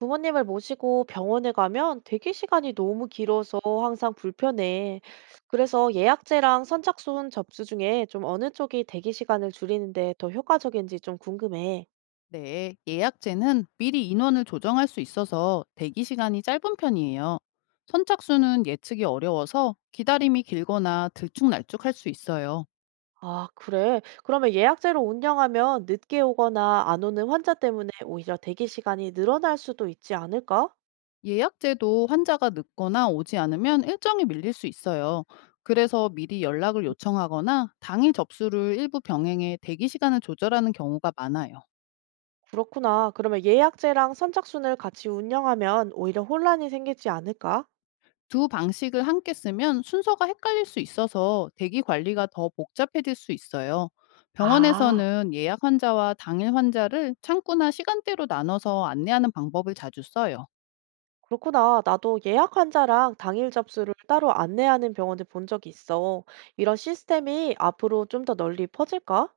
부모님을 모시고 병원에 가면 대기 시간이 너무 길어서 항상 불편해. 그래서 예약제랑 선착순 접수 중에 좀 어느 쪽이 대기 시간을 줄이는데 더 효과적인지 좀 궁금해. 네, 예약제는 미리 인원을 조정할 수 있어서 대기 시간이 짧은 편이에요. 선착순은 예측이 어려워서 기다림이 길거나 들쭉날쭉할 수 있어요. 아, 그래. 그러면 예약제로 운영하면 늦게 오거나 안 오는 환자 때문에 오히려 대기 시간이 늘어날 수도 있지 않을까? 예약제도 환자가 늦거나 오지 않으면 일정이 밀릴 수 있어요. 그래서 미리 연락을 음, 요청하거나 당일 접수를 일부 병행해 대기 시간을 조절하는 경우가 많아요. 그렇구나. 그러면 예약제랑 선착순을 같이 운영하면 오히려 혼란이 생기지 않을까? 두 방식을 함께 쓰면 순서가 헷갈릴 수 있어서 대기 관리가 더 복잡해질 수 있어요. 아. 병원에서는 예약 환자와 당일 환자를 창구나 시간대로 나눠서 안내하는 방법을 자주 써요. 그렇구나. 나도 예약 환자랑 당일 접수를 따로 안내하는 병원을 본 적이 있어. 이런 시스템이 앞으로 좀 더 널리 퍼질까?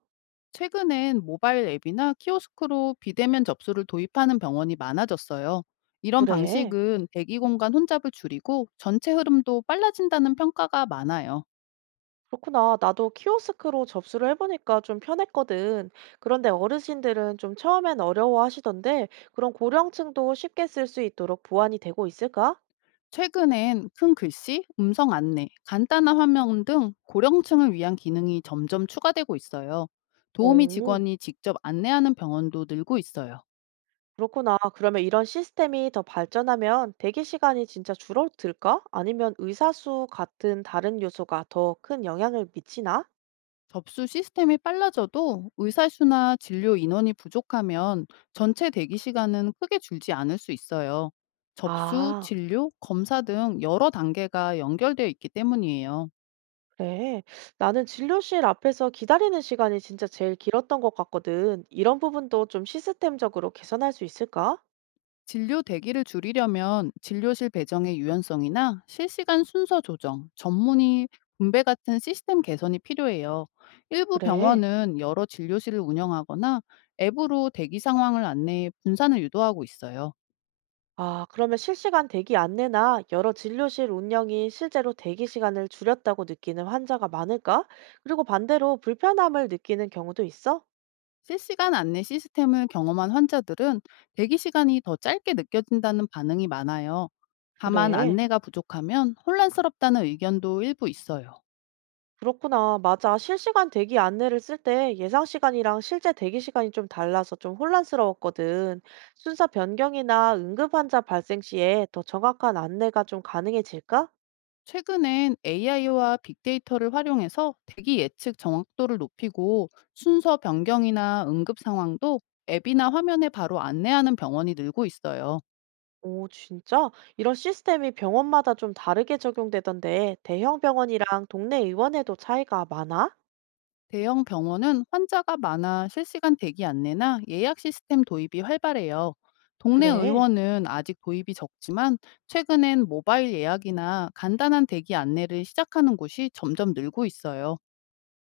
최근엔 모바일 앱이나 키오스크로 비대면 접수를 도입하는 병원이 많아졌어요. 이런 그래. 방식은 대기 공간 혼잡을 줄이고 전체 흐름도 빨라진다는 평가가 많아요. 그렇구나. 나도 키오스크로 접수를 해보니까 좀 편했거든. 그런데 어르신들은 좀 처음엔 어려워하시던데 그런 고령층도 쉽게 쓸 수 있도록 보완이 되고 있을까? 최근엔 큰 글씨, 음성 안내, 간단한 화면 등 고령층을 위한 기능이 점점 추가되고 있어요. 도우미 오, 직원이 직접 안내하는 병원도 늘고 있어요. 그렇구나. 그러면 이런 시스템이 더 발전하면 대기 시간이 진짜 줄어들까? 아니면 의사 수 같은 다른 요소가 더 큰 영향을 미치나? 접수 시스템이 빨라져도 의사수나 진료 인원이 부족하면 전체 대기 시간은 크게 줄지 않을 수 있어요. 접수, 아, 진료, 검사 등 여러 단계가 연결되어 있기 때문이에요. 그래. 나는 진료실 앞에서 기다리는 시간이 진짜 제일 길었던 것 같거든. 이런 부분도 좀 시스템적으로 개선할 수 있을까? 진료 대기를 줄이려면 진료실 배정의 유연성이나 실시간 순서 조정, 전문의 분배 같은 시스템 개선이 필요해요. 일부 그래. 병원은 여러 진료실을 운영하거나 앱으로 대기 상황을 안내해 분산을 유도하고 있어요. 아, 그러면 실시간 대기 안내나 여러 진료실 운영이 실제로 대기 시간을 줄였다고 느끼는 환자가 많을까? 그리고 반대로 불편함을 느끼는 경우도 있어? 실시간 안내 시스템을 경험한 환자들은 대기 시간이 더 짧게 느껴진다는 반응이 많아요. 다만 그래. 안내가 부족하면 혼란스럽다는 의견도 일부 있어요. 그렇구나. 맞아. 실시간 대기 안내를 쓸 때 예상 시간이랑 실제 대기 시간이 좀 달라서 좀 혼란스러웠거든. 순서 변경이나 응급 환자 발생 시에 더 정확한 안내가 좀 가능해질까? 최근엔 AI와 빅데이터를 활용해서 대기 예측 정확도를 높이고 순서 변경이나 응급 상황도 앱이나 화면에 바로 안내하는 병원이 늘고 있어요. 오, 진짜? 이런 시스템이 병원마다 좀 다르게 적용되던데 대형 병원이랑 동네 의원에도 차이가 많아? 대형 병원은 환자가 많아 실시간 대기 안내나 예약 시스템 도입이 활발해요. 동네 그래. 의원은 아직 도입이 적지만 최근엔 모바일 예약이나 간단한 대기 안내를 시작하는 곳이 점점 늘고 있어요.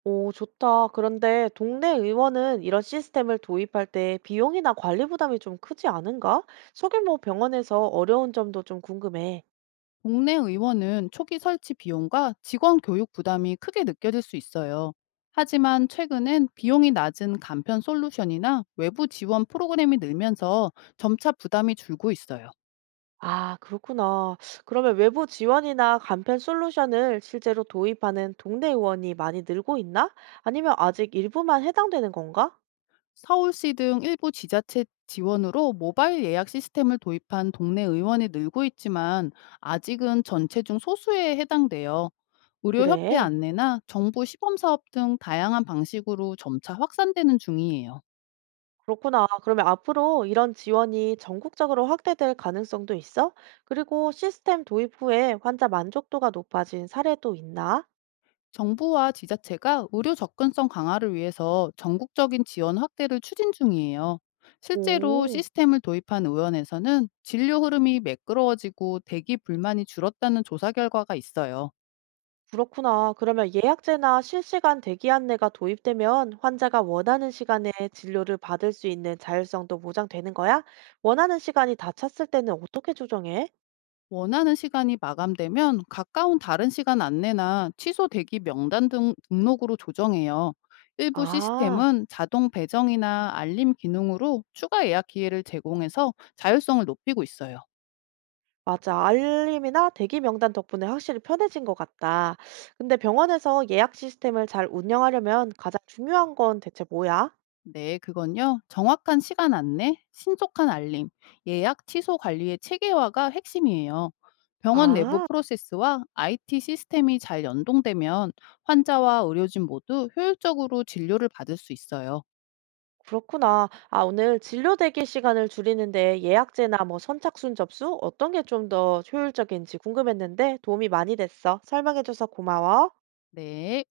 오, 좋다. 그런데 동네 의원은 이런 시스템을 도입할 때 비용이나 관리 부담이 좀 크지 않은가? 소규모 병원에서 어려운 점도 좀 궁금해. 동네 의원은 초기 설치 비용과 직원 교육 부담이 크게 느껴질 수 있어요. 하지만 최근엔 비용이 낮은 간편 솔루션이나 외부 지원 프로그램이 늘면서 점차 부담이 줄고 있어요. 아, 그렇구나. 그러면 외부 지원이나 간편 솔루션을 실제로 도입하는 동네 의원이 많이 늘고 있나? 아니면 아직 일부만 해당되는 건가? 서울시 등 일부 지자체 지원으로 모바일 예약 시스템을 도입한 동네 의원이 늘고 있지만 아직은 전체 중 소수에 해당돼요. 의료협회 그래. 안내나 정부 시범사업 등 다양한 방식으로 점차 확산되는 중이에요. 그렇구나. 그러면 앞으로 이런 지원이 전국적으로 확대될 가능성도 있어? 그리고 시스템 도입 후에 환자 만족도가 높아진 사례도 있나? 정부와 지자체가 의료 접근성 강화를 위해서 전국적인 지원 확대를 추진 중이에요. 실제로 오. 시스템을 도입한 의원에서는 진료 흐름이 매끄러워지고 대기 불만이 줄었다는 조사 결과가 있어요. 그렇구나. 그러면 예약제나 실시간 대기 안내가 도입되면 환자가 원하는 시간에 진료를 받을 수 있는 자율성도 보장되는 거야? 원하는 시간이 다 찼을 때는 어떻게 조정해? 원하는 시간이 마감되면 가까운 다른 시간 안내나 취소 대기 명단 등 등록으로 조정해요. 일부 아, 시스템은 자동 배정이나 알림 기능으로 추가 예약 기회를 제공해서 자율성을 높이고 있어요. 맞아. 알림이나 대기 명단 덕분에 확실히 편해진 것 같다. 근데 병원에서 예약 시스템을 잘 운영하려면 가장 중요한 건 대체 뭐야? 네, 그건요. 정확한 시간 안내, 신속한 알림, 예약 취소 관리의 체계화가 핵심이에요. 병원 내부 아. 프로세스와 IT 시스템이 잘 연동되면 환자와 의료진 모두 효율적으로 진료를 받을 수 있어요. 그렇구나. 아, 오늘 진료 대기 시간을 줄이는데 예약제나 뭐 선착순 접수 어떤 게 좀 더 효율적인지 궁금했는데 도움이 많이 됐어. 설명해줘서 고마워. 네.